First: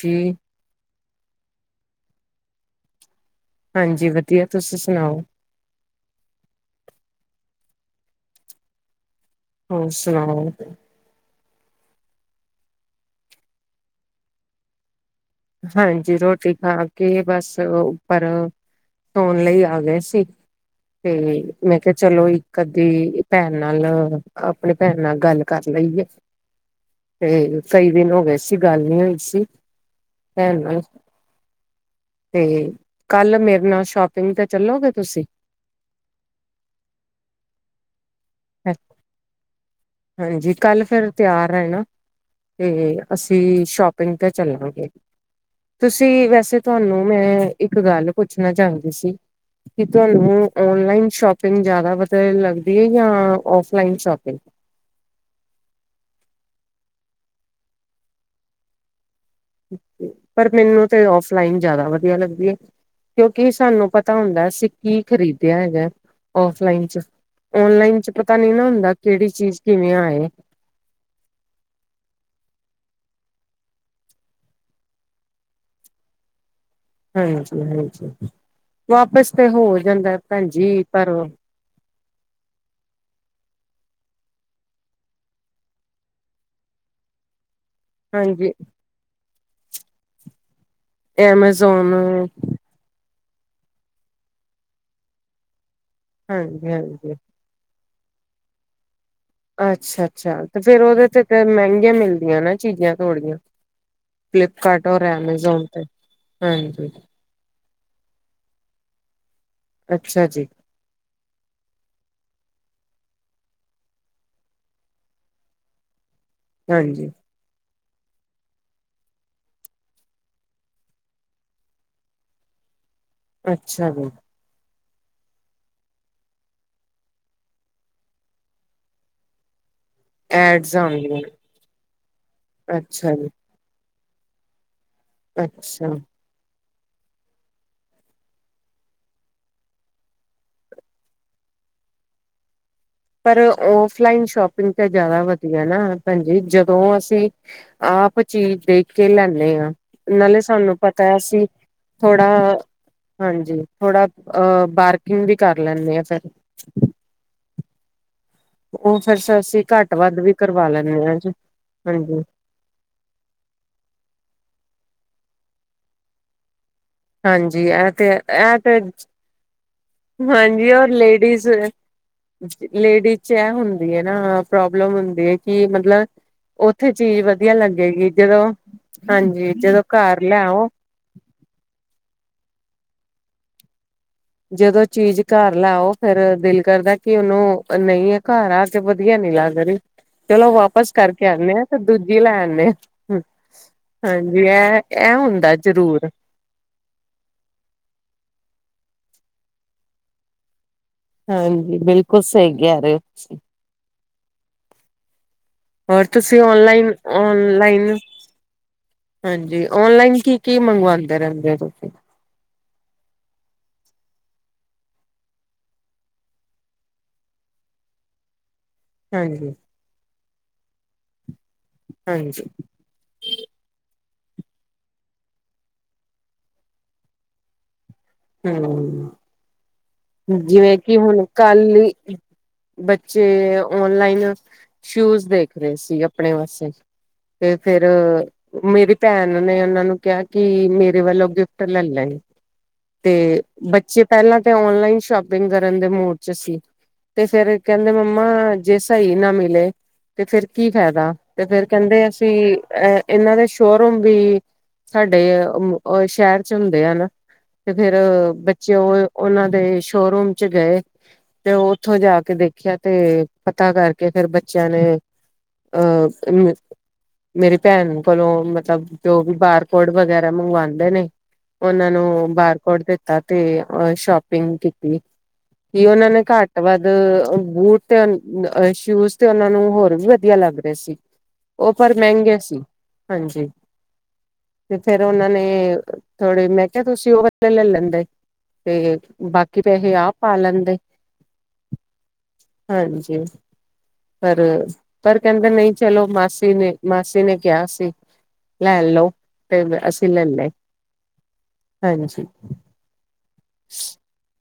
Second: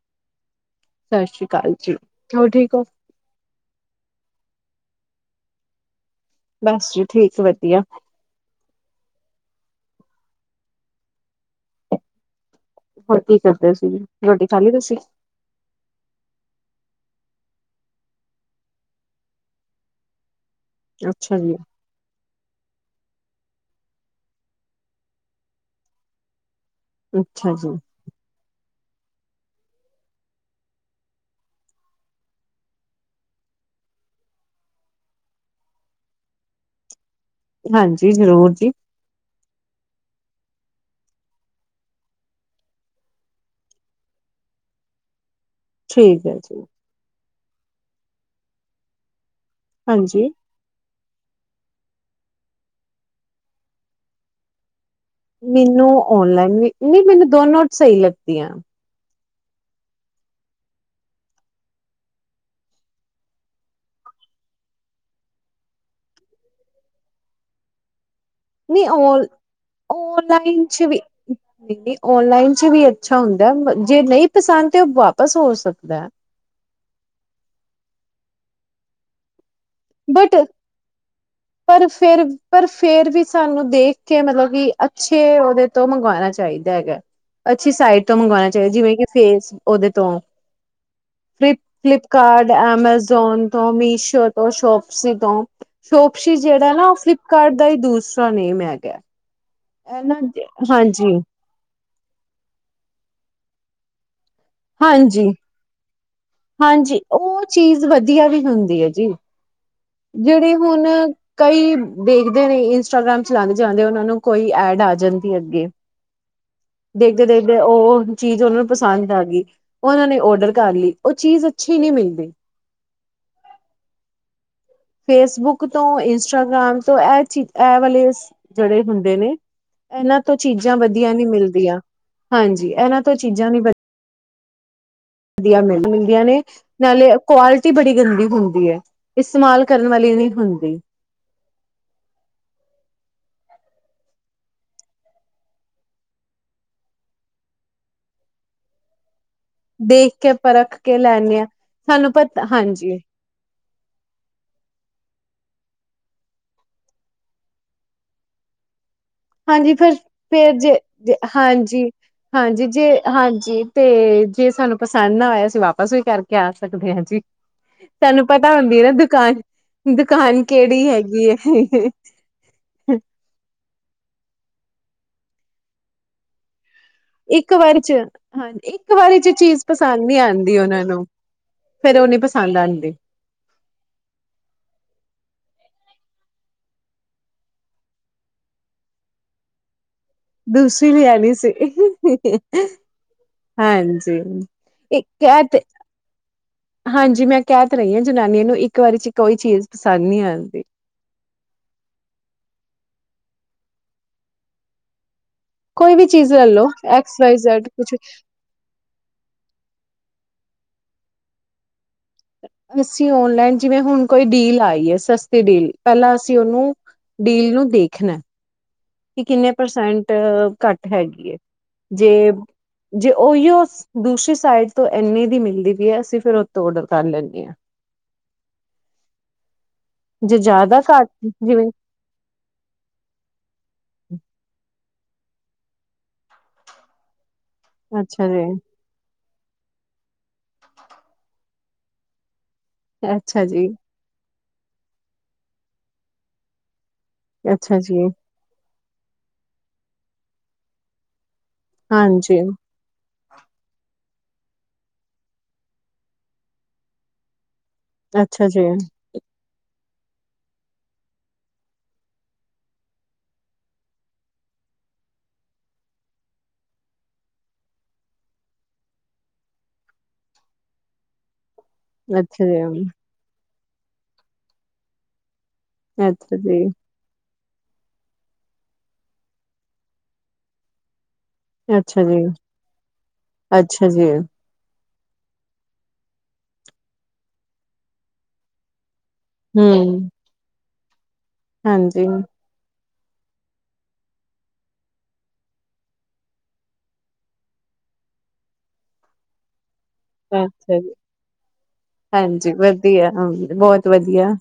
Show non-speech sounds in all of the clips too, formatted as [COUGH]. ਜੀ ਸਤਿ ਸ੍ਰੀ ਅਕਾਲ ਜੀ ਹੋਰ ਠੀਕ ਹੋ ਹਾਂਜੀ ਵਧੀਆ ਤੁਸੀ ਸੁਣਾਓ ਬਸ ਜੀ ਠੀਕ ਵਧੀਆ ਹੋਰ ਸੁਣਾਓ ਹੋਰ ਕੀ ਕਰਦੇ ਸੀ ਰੋਟੀ ਖਾਲੀ ਤੁਸੀ ਹਾਂਜੀ ਰੋਟੀ ਖਾ ਕੇ ਬਸ ਉੱਪਰ ਸੋਣ ਲਈ ਆ ਗਏ ਸੀ ਤੇ ਅੱਛਾ ਜੀ ਮੈਂ ਕਿਹਾ ਚਲੋ ਇੱਕ ਅੱਧੀ ਭੈਣ ਨਾਲ ਆਪਣੇ ਭੈਣ ਨਾਲ ਗੱਲ ਕਰ ਲਈ ਆ ਅੱਛਾ ਤੇ ਜੀ ਕਈ ਦਿਨ ਹੋ ਗਏ ਸੀ ਗੱਲ ਨਹੀਂ ਸੀ [INAUDIBLE] ਤੇ ਕੱਲ ਮੇਰੇ ਨਾਲ ਸ਼ੋਪਿੰਗ ਤੇ ਚੱਲੋਗੇ ਤੁਸੀਂ ਹਾਂਜੀ ਜਰੂਰ ਜੀ ਹਾਂਜੀ ਕੱਲ ਫਿਰ ਤਿਆਰ ਹੈ ਨਾ ਤੇ ਅਸੀਂ ਸ਼ੋਪਿੰਗ ਤੇ ਚੱਲਾਂਗੇ ਠੀਕ ਤੁਸੀਂ ਹੈ ਜੀ ਵੈਸੇ ਤੁਹਾਨੂੰ ਮੈਂ ਇੱਕ ਗੱਲ ਪੁੱਛਣਾ ਚਾਹੁੰਦੀ ਸੀ ਕਿ ਹਾਂਜੀ ਉਹ ਔਨਲਾਈਨ ਸ਼ੋਪ ਸ਼ਪਿੰਗ ਜਿਆਦਾ ਲੱਗਦੀ ਹੈ ਜਾਂ ਫਲਾਈਨ ਸ਼ੋਪਿੰਗ ਮੈਨੂੰ ਔਨਲਾਈਨ ਵੀ ਨਹੀਂ ਮੈਨੂੰ ਦੋ ਨੋਟ ਸਹੀ ਲੱਗਦੀਆਂ। ਪਰ ਮੈਨੂੰ ਤੇ ਔਫਲਾਈਨ ਜ਼ਿਆਦਾ ਵਧੀਆ ਲੱਗਦੀ ਹੈ ਕਿਉਂਕਿ ਸਾਨੂੰ ਪਤਾ ਹੁੰਦਾ ਅਸੀਂ ਕੀ ਖ਼ਰੀਦਿਆ ਹੈਗਾ ਔਫਲਾਈਨ ਚ ਔਨਲਾਈਨ ਚ ਪਤਾ ਨੀ ਨਾ ਨ ਹੁੰਦਾ ਕਿਹੜੀ ਚੀਜ਼ ਕਿਵੇਂ ਆਏ ਔਨਲਾਈਨ ਚ ਵੀ ਨਹੀਂ ਔਨਲਾਈਨ ਚ ਵੀ ਅੱਛਾ ਹੁੰਦਾ ਜੇ ਨਹੀਂ ਪਸੰਦ ਤੇ ਉਹ ਵਾਪਸ ਹੋ ਸਕਦਾ। ਹਾਂਜੀ-ਹਾਂਜੀ ਵਾਪਸ, ਹੋ ਜਾਂਦਾ ਭੈਣਜੀ ਪਰ ਫਿਰ ਪਰ ਫੇਰ ਵੀ ਸਾਨੂੰ ਦੇਖ ਕੇ ਮਤਲਬ ਕਿ ਅੱਛੇ ਉਹਦੇ ਤੋਂ ਮੰਗਵਾਣਾ ਚਾਹੀਦਾ ਹੈਗਾ। ਅੱਛੀ ਸਾਈਟ ਤੋਂ ਮੰਗਵਾਉਣਾ ਹਾਂਜੀ ਚਹੀਦਾ ਜਿਵੇ ਕਿ ਫੇਸ ਉਹਦੇ ਤੋਂ ਫ Amazon flip card Amazon ਤੋਂ ਮੀਸ਼ੋ ਉਹ ਸ਼ੋਪਸ ਤੋਂ ਸ਼ੋਪਸ਼ੀ ਹਾਂਜੀ ਜਿਹੜਾ ਨਾ ਉਹ ਹਾਂਜੀ ਫਲਿੱਪਕਾਰਟ ਦਾ ਹੀ ਦੂਰ ਦੁਸਰਾ ਨੇਮ ਹੈਗਾ। ਇਹਨਾਂ ਅੱਛਾ-ਅੱਛਾ ਤੇ ਫੇਰ ਉਹਦੇ ਹਾਂਜੀ, ਤੇ ਤੇ ਮਹਿੰਗੀਆਂ ਮਿਲਦੀਆਂ ਨਾ ਚੀਜ਼ਾਂ ਥੋੜੀਆਂ। ਫਲਿੱਪਕਾਰਟ ਔਰ ਹਾਂਜੀ, ਐਮਾਜ਼ੋਨ ਤੇ ਹਾਂਜੀ ਚੀਜ਼ ਵਧੀਆ ਵੀ ਹੁੰਦੀ ਹੈ ਜੀ। ਅੱਛਾ ਜੀ ਜਿਹੜੀ ਹੁਣ ਕਈ ਦੇਖਦੇ ਨੇ ਇਸ ਇੰਸਟਾਗ੍ਰਾਮ ਚਲਾਦੇ ਜਾਂਦੇ ਉਹਨਾਂ ਨੂੰ ਕੋਈ ਐਡ ਆ ਜਾਂਦੀ ਅੱਗੇ ਹਾਂਜੀ ਦੇਖਦੇ-ਦੇਖਦੇ ਉਹ। ਚੀਜ਼ ਉਹਨਾਂ ਨੂੰ ਪਸੰਦ ਆ ਗਈ, ਉਹ ਉਹਨਾਂ ਨੇ ਔਡਰ ਕਰ ਲਈ ਉਹ ਚੀਜ਼ ਅੱਛੀ ਨਹੀਂ ਮਿਲਦੀ। ਅੱਛਾ ਜੀ। ਫੇਸਬੁੱਕ ਤੋਂ ਇੰਸਟਾਗ੍ਰਾਮ ਤੋਂ ਇਹ ਚ ਇਹ ਵਾਲੇ ਜਿਹੜੇ ਹੁੰਦੇ ਨੇ ਇਹਨਾਂ ਤੋਂ ਐਡਸ ਚੀਜ਼ਾਂ ਵਧੀਆ ਆਉਂਦੀਆਂ ਨੀ ਮਿਲਦੀਆਂ ਹਾਂਜੀ ਇਹਨਾਂ ਅੱਛਾ ਤੋਂ ਜੀ ਚੀਜ਼ਾਂ ਨੀ ਵਧੀਆ ਵਧੀਆ ਮਿਲ ਅੱਛਾ ਮਿਲਦੀਆਂ ਨੇ ਨਾਲੇ ਕੁਆਲਿਟੀ ਬੜੀ ਗੰਦੀ ਹੁੰਦੀ ਹੈ, ਇਸਤੇਮਾਲ ਕਰਨ ਵਾਲੀ ਨਹੀਂ ਹੁੰਦੀ। ਪਰ ਔਫਲਾਈਨ ਸ਼ੋਪਿੰਗ ਤਾਂ ਜਿਆਦਾ ਵਧੀਆ ਨਾ ਭੈਜੀ ਜਦੋਂ ਅਸੀਂ ਆਪ ਚੀਜ਼ ਦੇਖ ਕੇ ਲੈਦੇ। ਦੇ ਹਾਂ ਦੇਖ ਕੇ ਨਾਲੇ ਸਾਨੂੰ ਪਰਖ ਕੇ ਪਤਾ ਲੈਣੇ ਅਸੀਂ ਆ ਸਾਨੂੰ ਥੋੜਾ ਪਤਾ ਹਾਂਜੀ ਹਾਂਜੀ ਥੋੜਾ ਅਹ ਬਾਰਕਿੰਗ ਵੀ ਕਰ ਲੈਂਦੇ ਆ ਫੇਰ ਅਸੀਂ ਹਾਂਜੀ, ਘੱਟ ਵੱਧ ਵੀ ਫਿਰ-ਫਿਰ ਕਰਵਾ ਜੇ ਲੈਂਦੇ ਹਾਂ ਜੀ ਹਾਂਜੀ ਹਾਂਜੀ-ਹਾਂਜੀ ਜੇ ਹਾਂਜੀ ਤੇ ਜੇ ਸਾਨੂੰ ਪਸੰਦ ਨਾ ਹੋਇਆ ਸੀ ਵਾਪਸ ਵੀ ਕਰਕੇ ਆ। ਸਕਦੇ ਹਾਂ ਜੀ, ਹਾਂਜੀ ਇਹ ਤੇ ਸਾਨੂੰ ਪਤਾ ਇਹ ਹੁੰਦੀ ਤੇ ਹੈ ਨਾ ਦੁਕਾਨ ਦੁਕਾਨ ਹਾਂਜੀ, ਕਿਹੜੀ ਔਰ ਹੈਗੀ ਲੇਡੀਜ਼ ਹੈ -ਲੇਡੀਜ਼ ਚੈ ਹੁੰਦੀ ਨਾ ਪ੍ਰੋਬਲਮ ਹੁੰਦੀ ਹੈ ਕਿ, ਮਤਲਬ ਉੱਥੇ ਚੀਜ਼ ਇੱਕ ਵਧੀਆ ਵਾਰੀ ਚ, ਲੱਗੇਗੀ ਜਦੋਂ ਹਾਂ ਇੱਕ ਵਾਰੀ ਚ ਹਾਂਜੀ ਚੀਜ਼ ਜਦੋਂ ਪਸੰਦ ਨਹੀਂ ਘਰ ਆਉਂਦੀ ਲੈਓ ਉਹਨਾ ਨੂੰ, ਫਿਰ ਉਹ ਨੀ ਪ ਸਦਾਦੇ [INAUDIBLE] ਜਦੋਂ ਚੀਜ਼ ਘਰ ਲਾਓ, ਫੇਰ ਦਿਲ ਕਰਦਾ ਕਿ ਉਹਨੂੰ ਨਹੀਂ ਆ ਘਰ ਆ ਕੇ ਵਧੀਆ ਨੀ ਲੱਗ ਰਹੀ। ਚਲੋ ਵਾਪਸ ਦੂਸਰੀ ਨਹੀਂ ਕਰਕੇ ਆਣੀ ਸੀ, ਆਨੇ ਆ ਤੇ ਦੂਜੀ ਲੈ ਆਨੇ ਆ ਹਾਂਜੀ ਇਹ ਇਹ ਕਹਿ ਹੁੰਦਾ ਤੇ ਜ਼ਰੂਰ ਹਾਂਜੀ ਮੈਂ ਕਹਿ ਤੇ ਰਹੀ ਹਾਂ ਜਨਾਨੀਆਂ ਨੂੰ ਇੱਕ ਵਾਰੀ ਕੋਈ ਚੀਜ਼ ਪਸੰਦ ਨਹੀਂ ਆਉਂਦੀ? ਹਾਂਜੀ, ਬਿਲਕੁਲ ਸਹੀ ਕਿਹ ਰਹੇ ਹੋ ਤੁਸੀ। ਕੋਈ ਹੋਰ ਵੀ ਚੀਜ਼ ਤੁਸੀਂ ਲੈਲੋ ਓਲਾਈਨ, ਐਕਸ ਵਾਈ ਜੈਡ ਕੁਛ ਓਨਲਾਈਨ, ਹਾਂਜੀ ਓਨਲਾਈਨ ਕੀ ਕੀ ਮੰਗਵਾੰਦੇ ਰਹਿੰਦੇ ਰ ਅਸੀਂ ਓਨਲਾਈਨ ਜਿਵੇਂ ਹੁਣ ਕੋਈ ਡੀਲ ਆਈ ਹੈ, ਸਸਤੀ ਡੀਲ, ਪਹਿਲਾਂ ਅਸੀਂ ਉਹਨੂੰ ਡੀਲ ਨੂੰ ਦੇਖਣਾ ਕਿ ਕਿੰਨੇ ਹਾਂਜੀ ਪਰਸੈਂਟ? ਘੱਟ ਹੈਗੀ ਜੇ ਹਾਂਜੀ -ਜੇ ਓਹੀਓ ਦੂਸਰੀ ਸਾਈਡ ਤੋਂ ਇੰਨੇ ਦੀ ਮਿਲਦੀ ਵੀ ਹੈ, ਅਸੀਂ ਫਿਰ ਉਤੋਂ ਔਡਰ ਕਰ ਲੈਂਦੇ ਹਾਂ। ਹਮ ਜੇ ਜਿਵੇਂ ਜ਼ਿਆਦਾ ਕਿ ਘੱਟ ਹੁਣ, ਜਿਵੇਂ ਕੱਲ ਬੱਚੇ ਓਨਲਾਈਨ ਸ਼ੂਜ਼ ਦੇਖ ਰਹੇ ਸੀ, ਆਪਣੇ ਵਾਸਤੇ। ਤੇ ਫੇਰ ਅੱਛਾ ਜੀ ਮੇਰੀ ਭੈਣ ਉਹਨਾਂ ਨੇ ਉਹਨਾਂ ਨੂੰ ਕਿਹਾ ਕਿ, ਮੇਰੇ ਵੱਲੋਂ ਗਿਫਟ ਲੈ ਲੈ। ਤੇ ਅੱਛਾ ਜੀ ਬੱਚੇ ਪਹਿਲਾਂ ਔਨਲਾਈਨ ਸ਼ੋਪਿੰਗ ਕਰਨ ਦੇ ਮੂੜ ਚ ਸੀ। ਤੇ ਫਿਰ ਅੱਛਾ ਕਹਿੰਦੇ ਜੀ ਮੰਮਾ ਜੇ ਸਹੀ ਨਾ ਮਿਲੇ, ਤੇ ਫਿਰ ਕੀ ਫ਼ਾਇਦਾ। ਤੇ ਫੇਰ ਕਹਿੰਦੇ ਅਸੀਂ ਹਾਂਜੀ ਅ ਇਹਨਾਂ ਦੇ ਸ਼ੋਰੂਮ ਵੀ, ਸਾਡੇ ਸ਼ਹਿਰ ਚ ਹੁੰਦੇ ਆ ਨਾ। ਤੇ ਫਿਰ ਅੱਛਾ ਜੀ ਬੱਚੇ ਉਹ ਉਹਨਾਂ ਦੇ ਸ਼ੋਰੂਮ ਚ ਗਏ ਤੇ, ਉੱਥੋਂ ਜਾ ਕੇ ਦੇਖਿਆ ਤੇ ਪਤਾ ਕਰਕੇ ਫਿਰ ਬੱਚਿਆਂ ਨੇ, ਅਹ ਮੇਰੀ ਭੈਣ ਕੋਲੋਂ ਮਤਲਬ ਜੋ ਵੀ ਬਾਰਕਡ ਵਗੈਰਾ ਮੰਗਵਾਉਂਦੇ ਨੇ। ਉਹਨਾਂ ਨੂੰ ਅੱਛਾ ਬਾਰਕਟ ਜੀ ਦਿੱਤਾ ਤੇ ਸ਼ੋਪਿੰਗ ਠੀਕ [UNINTELLIGIBLE] ਕਿ ਉਹਨਾਂ ਨੇ ਅੱਛਾ ਘੱਟ- ਜੀ ਵੱਧ ਬੂਟ ਤੇ ਸ਼ੂਜ ਤੇ ਉਹਨਾਂ ਨੂੰ, ਹੋਰ ਵੀ ਵਧੀਆ ਲੱਗ ਰਿਹੇ ਸੀ। ਉਹ ਪਰ ਅੱਛਾ ਜੀ ਮਹਿੰਗੇ ਸੀ ਹਾਂਜੀ ਅੱਛਾ ਜੀ ਤੇ ਫੇਰ ਉਹਨਾਂ ਨੇ ਥੋੜੇ ਮੈਂ ਕਿਹਾ ਤੁਸੀਂ ਉਹ [UNINTELLIGIBLE] ਲੈ ਲੈਂਦੇ ਤੇ ਕਿ ਪੈਸੇ ਹਮ ਆ ਪਾ ਲੈਂਦੇ ਹਾਂਜੀ ਹਾਂਜੀ ਪਰ ਪਰ ਕਹਿੰਦੇ ਨਹੀਂ ਚਲੋ ਮਾਸੀ ਨੇ ਮਾਸੀ ਨੇ ਕਿਹਾ ਸੀ ਲੈ ਲਓ ਤੇ ਲੈ ਲਏ ਅੱਛਾ ਜੀ ਹਾਂਜੀ ਵਧੀਆ ਹਾਂ ਬਹੁਤ ਵਧੀਆ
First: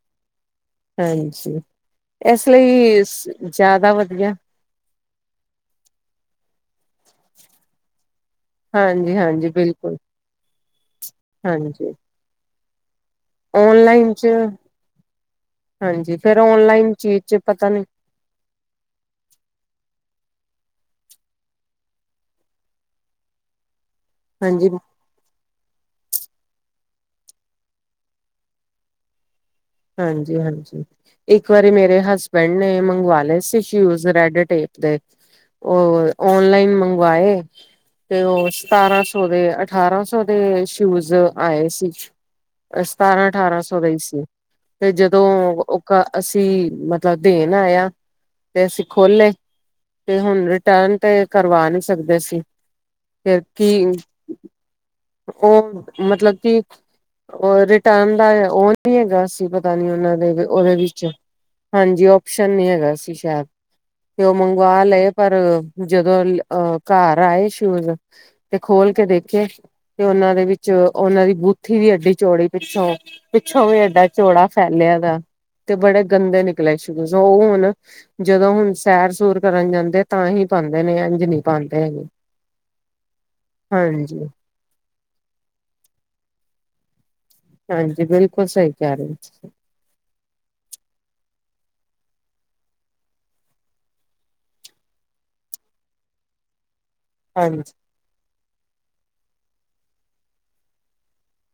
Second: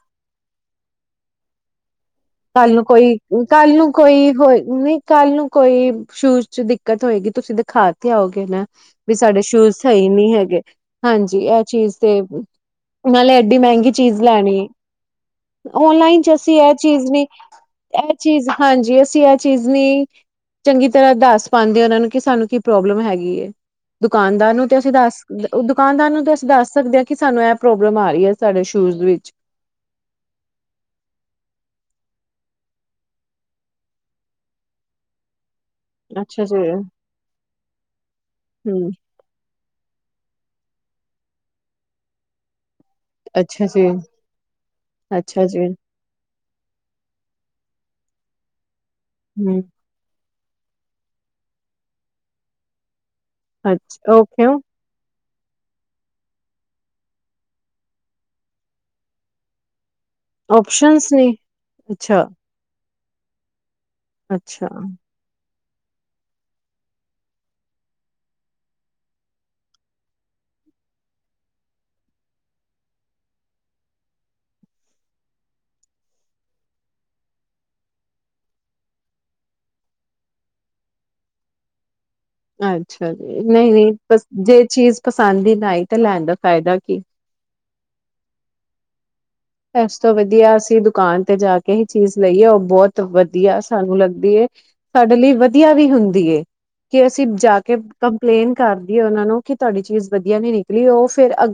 ਹਾਂਜੀ ਇਸ ਕੱਲ ਨੂੰ ਲਈ ਕੋਈ ਕੱਲ ਨੂੰ ਜ਼ਿਆਦਾ ਕੋਈ ਵਧੀਆ ਹੋ ਨਹੀਂ ਕੱਲ ਨੂੰ ਕੋਈ ਸ਼ੂਜ ਚ ਦਿੱਕਤ ਹੋਏਗੀ ਤੁਸੀਂ ਦਿਖਾ ਤੇ ਆਓਗੇ ਨਾ ਵੀ ਹਾਂਜੀ ਸਾਡੇ ਹਾਂਜੀ ਸ਼ੂਜ ਬਿਲਕੁਲ ਸਹੀ ਨਹੀਂ ਹੈਗੇ ਹਾਂਜੀ ਇਹ ਚੀਜ਼ ਤੇ ਨਾਲੇ ਐਡੀ ਮਹਿੰਗੀ ਓਨਲਾਈਨ ਚੀਜ਼ ਚ ਲੈਣੀ ਹੈ ਹਾਂਜੀ ਓਨਲਾਈਨ ਚ ਫੇਰ ਅਸੀਂ ਇਹ ਓਨਲਾਈਨ ਚੀਜ਼ ਨਹੀਂੀ ਚ ਪਤਾ ਨੀ ਇਹ ਚੀਜ਼ ਹਾਂਜੀ ਅਸੀਂ ਇਹ ਚੀਜ਼ ਨੀ ਚੰਗੀ ਤਰ੍ਹਾਂ ਦੱਸ ਪਾਉਂਦੇ ਹੋ ਉਹਨਾਂ ਨੂੰ ਕਿ ਸਾਨੂੰ ਕੀ ਪ੍ਰੋਬਲਮ ਹੈਗੀ ਦੁਕਾਨਦਾਰ ਨੂੰ ਹਾਂਜੀ ਤੇ ਅਸੀਂ ਦੱਸ ਦੁਕਾਨਦਾਰ ਨੂੰ ਤਾਂ ਅਸੀਂ ਦੱਸ ਸਕਦੇ ਹਾਂ ਕਿ ਸਾਨੂੰ ਇਹ ਪ੍ਰੋਬਲਮ ਆ ਰਹੀ ਹੈ ਸਾਡੇ ਸ਼ੂਜ਼ ਵਿੱਚ ਹਾਂਜੀ ਹਾਂਜੀ ਇੱਕ ਵਾਰੀ ਮੇਰੇ ਹਸਬੈਂਡ ਨੇ ਮੰਗਵਾ ਲਏ ਸੀ ਸ਼ੂਜ ਰੈਡ ਟੇਪ ਦੇ ਉਹ ਅੱਛਾ ਜੀ ਔਨਲਾਈਨ ਮੰਗਵਾਏ ਤੇ ਉਹ ਹਮ ਸਤਾਰਾਂ ਸੌ ਦੇ ਅਠਾਰਾਂ ਸੌ ਦੇ ਸ਼ੂਜ ਆਏ ਸੀ ਸਤਾਰਾਂ ਅਠਾਰਾਂ ਅੱਛਾ ਸੌ ਜੀ ਦੇ ਈ ਸੀ ਤੇ ਜਦੋਂ ਅੱਛਾ ਜੀ ਉਹ ਮਤਲਬ ਦੇਣ ਆਇਆ ਤੇ ਅਸੀਂ ਖੋਲੇ ਹਮ ਤੇ ਹੁਣ ਰਿਟਰਨ ਤੇ ਕਰਵਾ ਨਹੀਂ ਸਕਦੇ ਸੀ ਫਿਰ ਕੀ ਅੱਛਾ ਓਹ ਕਿਉੰ? ਉਹ ਮਤਲਬ ਕਿ ਉਹ ਰਿਟਰਨ ਦਾ ਉਹ ਨਹੀਂ ਹੈਗਾ ਅਸੀ ਪਤਾ ਨੀ ਉਹਨਾ ਉਹਦੇ ਵਿੱਚ ਓਪਸ਼ਨਸ ਨੇ ਹਾਂਜੀ ਅੱਛਾ ਓਪਸ਼ਨ ਨੀ ਹੈਗਾ ਸੀ [UNINTELLIGIBLE] ਕਿ ਉਹ ਅੱਛਾ ਮੰਗਵਾ ਲਏ ਪਰ ਜਦੋਂ ਅਹ ਘਰ ਆਏ ਸ਼ੂਜ ਤੇ ਖੋਲ ਕੇ ਦੇਖੇ ਤੇ ਉਹਨਾਂ ਦੇ ਵਿੱਚ ਉਹਨਾਂ ਦੀ ਬੂਥੀ ਵੀ ਐਡੀ ਚੋੜੀ ਪਿੱਛੋਂ ਪਿੱਛੋਂ ਵੀ ਐਡਾ ਚੌੜਾ ਫੈਲਿਆ ਦਾ ਤੇ ਬੜੇ ਗੰਦੇ ਨਿਕਲੇ ਸ਼ੂਜ਼ ਉਹ ਹੁਣ ਜਦੋਂ ਹੁਣ ਸੈਰ ਸੂਰ ਕਰਨ ਜਾਂਦੇ ਤਾਂ ਹੀ ਪਾਉਂਦੇ ਨੇ ਇੰਝ ਨਹੀਂ ਪਾਉਂਦੇ ਹੈਗੇ ਅੱਛਾ ਜੀ ਨਹੀਂ ਨਹੀਂ ਹਾਂਜੀ ਜੇ ਚੀਜ਼ ਪਸੰਦ ਹੀ ਨਾ ਆਈ ਤੇ ਲੈਣ ਦਾ ਫਾਇਦਾ ਕੀ ਹਾਂਜੀ ਬਿਲਕੁਲ ਸਹੀ ਕਹਿ ਰਹੇ ਇਸ ਤੋਂ ਵਧੀਆ ਅਸੀਂ ਦੁਕਾਨ ਤੇ ਜਾ ਕੇ ਹੀ ਚੀਜ਼ ਲਈਏ ਉਹ ਬਹੁਤ ਵਧੀਆ ਸਾਨੂੰ ਲੱਗਦੀ ਐ ਸਾਡੇ ਲਈ ਵਧੀਆ ਵੀ ਹੁੰਦੀ ਕਿ ਅਸੀਂ ਜਾ ਹਾਂਜੀ ਕੇ ਕੰਪਲੇਨ ਕਰਦੀ ਹੈ ਉਹਨਾਂ ਨੂੰ ਕਿ ਤੁਹਾਡੀ ਚੀਜ਼ ਵਧੀਆ ਨੀ ਨਿਕਲੀ ਉਹ ਫੇਰ ਅ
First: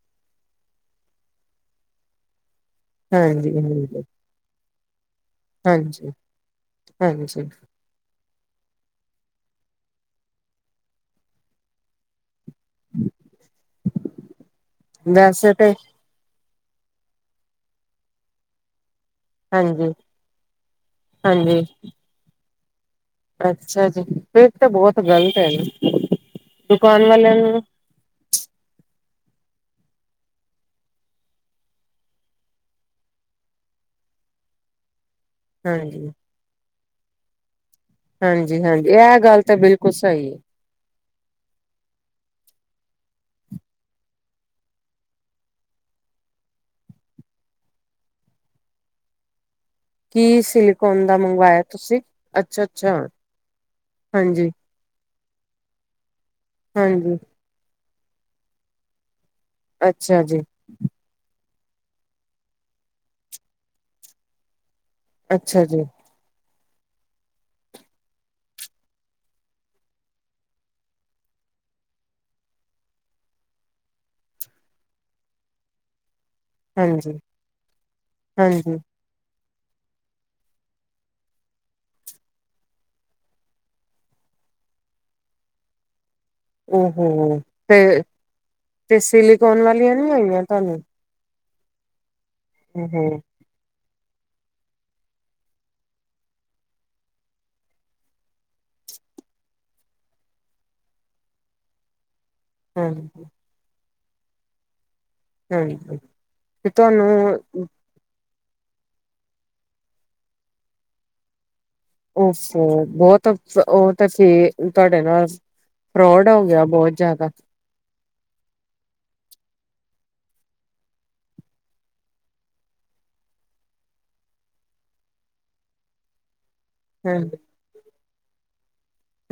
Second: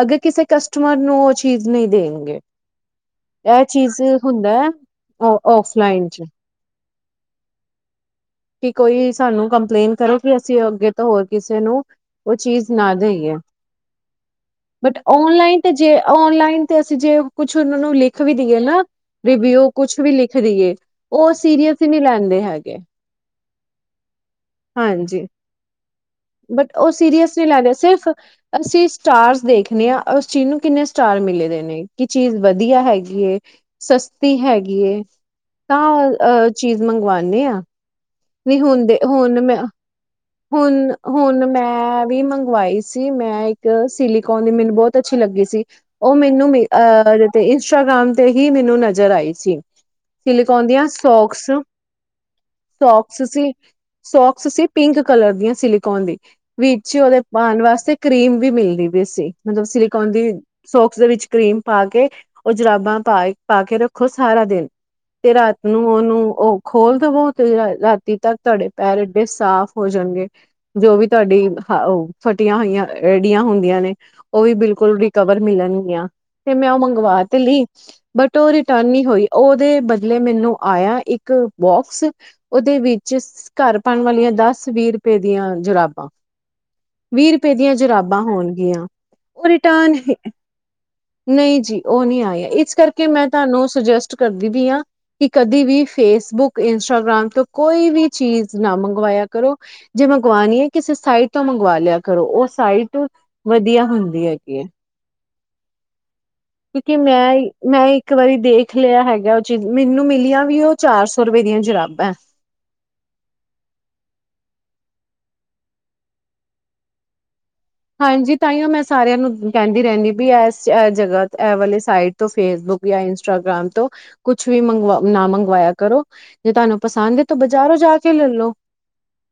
ਅੱਗੇ ਕਿਸੇ ਕਸਟਮਰ ਨੂੰ ਉਹ ਚੀਜ਼ ਨਹੀਂ ਦੇਣਗੇ [INAUDIBLE] ਹਾਂਜੀ ਇਹ ਚੀਜ਼ ਹਾਂਜੀ ਹੁੰਦਾ। ਔਫਲਾਈਨ ਹਾਂਜੀ ਚ ਹਾਂਜੀ ਕਿ ਕੋਈ ਸਾਨੂੰ ਕੰਪਲੇਂਨ ਕਰੇ ਕਿ ਅਸੀਂ ਅੱਗੇ ਤੋਂ ਹੋਰ ਕਿਸੇ ਨੂੰ ਉਹ ਚੀਜ਼ ਨਾ ਦੇਈਏ ਬਟ ਔਨਲਾਈਨ ਤੇ ਜੇ ਔਨਲਾਈਨ ਤੇ ਅਸੀਂ ਜੇ ਕੁਛ ਉਹਨਾਂ ਨੂੰ ਲਿਖ ਵੀ ਦੇਈਏ ਨਾ ਰਿਵਿਊ ਹਾਂਜੀ ਕੁਛ ਵੀ ਲਿਖ ਦਈਏ ਉਹ ਹਾਂਜੀ ਸੀਰੀਅਸ ਹੀ ਨਹੀਂ ਲੈਂਦੇ ਹੈਗੇ [INAUDIBLE] ਅੱਛਾ ਜੀ ਤੇ ਬਹੁਤ ਹਾਂਜੀ ਗ਼ਲਤ ਹੈ ਨਾ ਬਟ ਉਹ ਦੁਕਾਨ ਵਾਲਿਆਂ ਸੀਰੀਅਸ ਨਹੀਂ ਨੂੰ ਲੈਂਦੇ ਸਿਰਫ ਅਸੀਂ ਸਟਾਰਸ ਦੇਖਣੇ ਆ ਉਸ ਚੀਜ਼ ਨੂੰ ਕਿੰਨੇ ਸਟਾਰ ਮਿਲੇ ਦੇ ਨੇ ਕਿ ਚੀਜ਼ ਵਧੀਆ ਹੈਗੀ ਸਸਤੀ ਹੈਗੀ ਤਾਂ ਹਾਂਜੀ ਅ ਚੀਜ਼ ਮੰਗਵਾਂਣੇ ਆ ਵੀ ਹਾਂਜੀ ਹੁਣ ਹਾਂਜੀ ਦੇ ਇਹ ਹੁਣ ਗੱਲ ਤਾਂ ਮੈਂ ਬਿਲਕੁਲ ਸਹੀ ਹੈ ਹੁਣ ਹੁਣ ਮੈਂ ਵੀ ਮੰਗਵਾਈ ਸੀ ਮੈਂ ਇੱਕ ਸੀਲੀਕੋਨ ਦੀ ਮੈਨੂੰ ਬਹੁਤ ਅੱਛੀ ਲੱਗੀ ਸੀ ਉਹ ਮੈਨੂੰ ਅਹ ਇੰਸਟਾਗ੍ਰਾਮ ਤੇ ਹੀ ਮੈਨੂੰ ਨਜ਼ਰ ਆਈ ਸੀ ਕੀ ਸੀਲਿਕੋਂਣ ਦੀਆਂ ਸਿਲੀਕੋਨ ਦਾ ਸੋਕਸ ਮੰਗਵਾਇਆ ਤੁਸੀਂ? ਅੱਛਾ-ਅੱਛਾ, ਸੋਕਸ ਸੀ ਸੋਕਸ ਹਾਂਜੀ। ਸੀ ਕਲਰ ਦੀਆਂ ਸਿਲੀਕੋਨ ਦੀ ਵਿੱਚੀ ਹਾਂਜੀ, ਉਹਦੇ ਪਾਉਣ ਵਾਸਤੇ ਕਰੀਮ ਵੀ ਮਿਲਦੀ ਪਈ ਸੀ ਮਤਲਬ ਸਿਲੀਕੋਨ ਅੱਛਾ ਦੀ ਜੀ, ਸੋਕਸ ਦੇ ਵਿੱਚ ਕਰੀਮ ਪਾ ਕੇ ਉਹ ਜਰਾਬਾਂ ਪਾ ਪਾ ਕੇ ਰੱਖੋ ਸਾਰਾ ਦਿਨ ਤੇ ਰਾਤ ਅੱਛਾ ਜੀ, ਨੂੰ ਉਹਨੂੰ ਉਹ ਖੋਲ ਦੇਵੋ ਤੇ ਰਾਤੀ ਤੱਕ ਤੁਹਾਡੇ ਪੈਰ ਐਡੇ ਸਾਫ਼ ਹੋ ਜਾਣਗੇ ਜੋ ਵੀ ਤੁਹਾਡੀ ਹ ਫਟੀਆਂ ਹੋਈਆਂ ਐਡੀਆ ਹੁੰਦੀਆਂ ਨੇ ਉਹ ਵੀ ਬਿਲਕੁਲ ਰਿਕਵਰ ਮਿਲਣਗੀਆਂ। ਤੇ ਮੈਂ ਉਹ ਹਾਂਜੀ, ਮੰਗਵਾ ਤੇ ਲਈ ਬਟ ਉਹ ਹਾਂਜੀ। ਰਿਟਰਨ ਨਹੀਂ ਹੋਈ ਉਹਦੇ ਬਦਲੇ ਮੈਨੂੰ ਆਇਆ, ਇੱਕ ਬੋਕਸ ਉਹਦੇ ਵਿੱਚ ਘਰ ਪਾਉਣ ਵਾਲੀਆਂ ਦਸ ਵੀਹ ਰੁਪਏ ਦੀਆਂ ਜਰਾਬਾਂ। ਓ -ਹੋ ਹੋਣਗੀਆਂ ਤੇ-ਤੇ ਉਹ ਸਿਲੀਕੌਨ ਵਾਲੀਆਂ ਰਿਟਰਨ ਨੀ ਆਈਆਂ ਤੁਹਾਨੂੰ। ਨਹੀਂ ਜੀ, ਉਹ ਨਹੀਂ ਆਈ। ਇਸ ਕਰਕੇ ਓਹੋ, ਮੈਂ ਤੁਹਾਨੂੰ ਸੁਜੈਸਟ ਕਰਦੀ ਵੀ ਹਾਂ ਕਿ, ਕਦੇ ਵੀ ਫੇਸਬੁੱਕ ਇੰਸਟਾਗ੍ਰਾਮ ਤੋਂ ਕੋਈ ਵੀ ਚੀਜ਼ ਨਾ ਮੰਗਵਾਇਆ ਕਰੋ। ਜੇ ਮੰਗਵਾਨੀ ਏ ਕਿਸੇ ਸਾਈਟ ਤੋਂ ਮੰਗਵਾ ਲਿਆ ਕਰੋ ਉਹ ਸਾਈਟ ਹਾਂਜੀ, ਵਧੀਆ ਹੁੰਦੀ ਵਧੀਆ ਕੀ। [INAUDIBLE] ਹਮ। ਕਿਉਂਕਿ ਮੈਂ-ਮੈਂ ਇੱਕ ਵਾਰੀ ਦੇਖ ਲਿਆ ਹੈਗਾ, ਉਹ ਚੀਜ਼ ਮੈਨੂੰ ਮਿਲੀਆਂ ਵੀ ਉਹ ਚਾਰ ਸੌ ਰੁਪਏ ਦੀਆਂ ਜਰਾਬ [INAUDIBLE] ਤੁਹਾਡੇ ਨਾਲ ਫਰੋਡ ਹੋ ਗਿਆ, ਬਹੁਤ ਜ਼ਿਆਦਾ? ਹਾਂਜੀ, ਤਾਹੀਓਂ ਮੈਂ ਸਾਰਿਆਂ ਨੂੰ ਕਹਿੰਦੀ ਰਹਿੰਦੀ ਬਿ, ਇਸ ਇਸ ਜਗ੍ਹਾ ਇਹ ਵਾਲੀ ਸਾਈਟ ਤੋਂ ਫੇਸਬੁਕ ਯਾ ਇੰਸਟਾਗ੍ਰਾਮ ਤੋਂ ਕੁਛ ਵੀ ਨਾ ਮੰਗਵਾਇਆ ਕਰੋ। ਜੇ ਤੁਹਾਨੂੰ ਪਸੰਦ ਏ ਤੋਂ ਬਾਜ਼ਾਰੋਂ ਜਾ [UNINTELLIGIBLE]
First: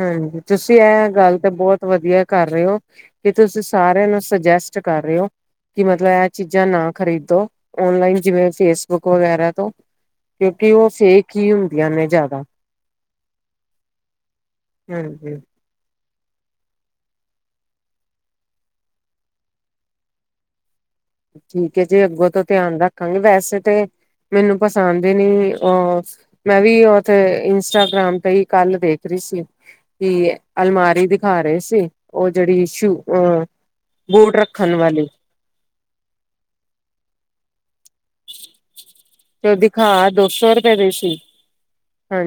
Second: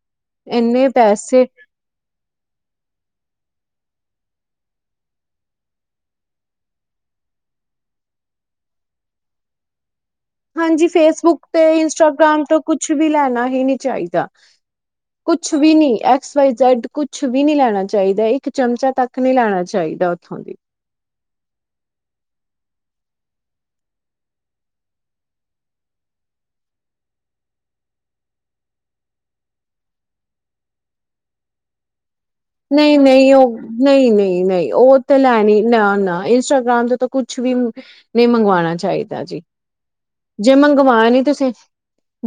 ਹੂੰ ਤੁਸੀਂ ਇੰਨੇ ਇਹ ਗੱਲ ਪੈਸੇ ਤਾਂ ਬਹੁਤ ਵਧੀਆ ਕਰ ਰਹੇ ਹੋ, ਕਿ ਤੁਸੀਂ ਸਾਰਿਆ ਨੂੰ ਸੁਜਸਟ ਕਰ ਰਹੇ ਹੋ ਕਿ, ਮਤਲਬ ਇਹ ਚੀਜ਼ਾਂ ਨਾ ਖਰੀਦੋ ਓਨਲਾਇਨ ਜਿਵੇ ਫੇਸਬੁਕ ਵਗੈਰਾ ਤੋਂ ਕਿਉਂਕਿ ਹਾਂਜੀ, ਉਹ ਫੇਕ ਫੇਸਬੁੱਕ ਹੀ ਤੇ ਹੁੰਦੀਆਂ ਨੇ ਜ਼ਿਆਦਾ ਇੰਸਟਾਗ੍ਰਾਮ ਤੋਂ ਕੁਛ ਵੀ ਲੈਨਾ ਹੀ ਨੀ ਚਾਹੀਦਾ। ਹਾਂਜੀ ਕੁਛ ਵੀ ਨਈੰ ਏ ਐਕਸ, ਵਾਪਸ, ਜੈਡ ਕੁਛ ਵੀ ਨਹੀਂ ਲੈਣਾ ਚਾਹੀਦਾ, ਇੱਕ ਚਮਚਾ ਤੱਕ ਨਹੀਂ ਲੈਣਾ ਚਾਹੀਦਾ ਉੱਥੋਂ। ਠੀਕ ਹੈ ਜੀ, ਅੱਗੋਂ ਤੋਂ ਧਿਆਨ ਰੱਖਾਂਗੇ ਵੈਸੇ ਤੇ, ਮੈਨੂੰ ਪਸੰਦ ਹੀ ਨਹੀਂ, ਉਹ ਮੈਂ ਵੀ ਉਥੇ ਇੰਸਟਾਗ੍ਰਾਮ ਤੇ ਹੀ ਕੱਲ ਦੇਖ ਰਹੀ ਸੀ ਕਿ ਅਲਮਾਰੀ ਦਿਖਾ ਰਹੇ ਸੀ। ਉਹ ਜਿਹੜੀ ਸ਼ੂ ਨਹੀਂ-ਨਹੀਂ ਅ ਉਹ ਬੂਟ ਨਹੀਂ-ਨਹੀਂ-ਨਹੀਂ ਰੱਖਣ ਉਹ ਵਾਲੀ ਤੇ ਲੈਣੀ ਨਾ-ਨਾ ਇੰਸਟਾਗ੍ਰਾਮ ਤੇ ਤਾਂ ਕੁੱਛ ਵੀ ਨਹੀਂ ਮੰਗਵਾਉਣਾ ਚਾਹੀਦਾ ਜੀ, ਤੇ ਉਹ ਦਿਖਾ ਦੋ ਸੌ ਜੇ ਰੁਪਏ ਦੀ ਸੀ ਮੰਗਵਾਣੀ ਤੁਸੀਂ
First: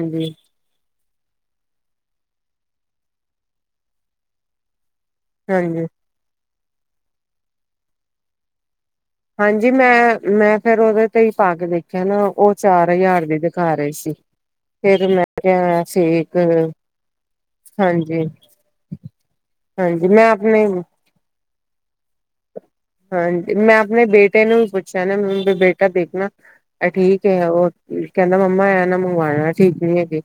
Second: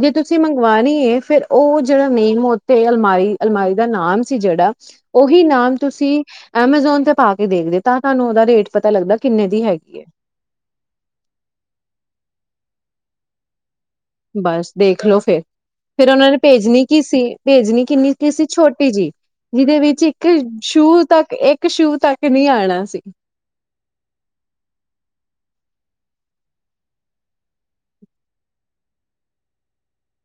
ਜੇ ਤੁਸੀਂ ਮੰਗਵਾਣੀ ਏ ਫੇਰ ਉਹ ਜਿਹੜਾ ਨਹੀਂ ਤੇ ਅਲਮਾਰੀ-ਅਲਮਾਰੀ ਦਾ ਨਾਮ ਸੀ ਜਿਹੜਾ ਉਹੀ ਨਾਮ ਹਾਂਜੀ ਤੁਸੀਂ ਐਮਾਜੋਨ ਤੇ ਪਾ ਕੇ ਦੇਖਦੇ, ਤਾਂ ਤੁਹਾਨੂੰ ਉਹਦਾ ਰੇਟ ਪਤਾ ਲੱਗਦਾ ਕਿੰਨੇ ਦੀ ਹਾਂਜੀ ਹੈਗੀ ਹੈ ਮੈਂ-ਮੈਂ ਫੇਰ ਉਹਦੇ ਤੇ ਹੀ ਪਾ ਕੇ ਦੇਖਿਆ ਨਾ ਉਹ ਚਾਰ -ਹਜ਼ਾਰ ਦੀ ਦਿਖਾ ਰਹੇ ਸੀ। ਬਸ ਦੇਖਲੋ ਮੈਂ ਫੇਰ, ਕਿਹਾ ਫਿਰ ਉਹਨਾਂ ਨੇ ਫੇਕ ਭੇਜਣੀ ਕੀ ਸੀ ਭੇਜਣੀ ਕਿੰਨੀ ਹਾਂਜੀ ਕੀ ਸੀ, ਛੋਟੀ ਜਿਹੀ ਜਿਹਦੇ ਵਿੱਚ ਹਾਂਜੀ ਇੱਕ ਮੈਂ ਆਪਣੇ ਸ਼ੂ ਤੱਕ ਇੱਕ ਇਕ ਸ਼ੂ ਤਕ ਹਾਂਜੀ, ਮੈਂ ਆਪਣੇ ਬੇਟੇ ਨੂੰ ਵੀ ਪੁੱਛਿਆ ਨਾ ਬੇਟਾ ਦੇਖਣਾ ਇਹ ਠੀਕ ਹੈ, ਉਹ ਕਹਿੰਦਾ ਮੰਮਾ ਐ ਨਾ ਮੰਗਵਾਉਣਾ ਠੀਕ ਨੀ ਹੈਗੇ।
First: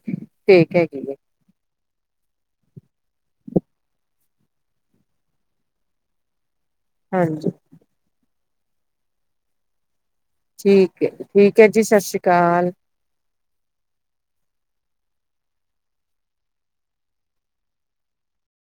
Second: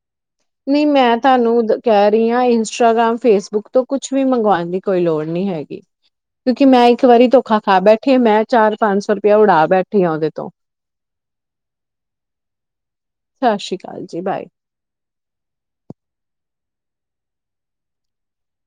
ਨਹੀਂ ਮੈਂ ਤੁਹਾਨੂੰ ਕਹਿ ਰਹੀ ਹਾਂ। ਇੰਸਟਾਗ੍ਰਾਮ ਫੇਸਬੁੱਕ ਤੋਂ ਕੁਛ ਵੀ ਮੰਗਾਣ ਦੀ ਕੋਈ ਲੋੜ ਨਹੀਂ ਹੈਗੀ। ਕਿਉਂਕਿ ਮੈਂ ਇੱਕ ਵਾਰੀ ਹਾਂਜੀ ਧੋਖਾ ਖਾ ਬੈਠੇ ਮੈਂ ਚਾਰ ਪੰਜ ਸੌ ਰੁਪਆ ਉਡਾ ਬੈ ਠੀਕ ਹੈ ਠੀਕ ਹੈ ਜੀ ਸਤਿ ਸ੍ਰੀ ਅਕਾਲ। ਸਤਿ ਸ਼੍ਰੀ ਅਕਾਲ ਜੀ, ਬਾਏ।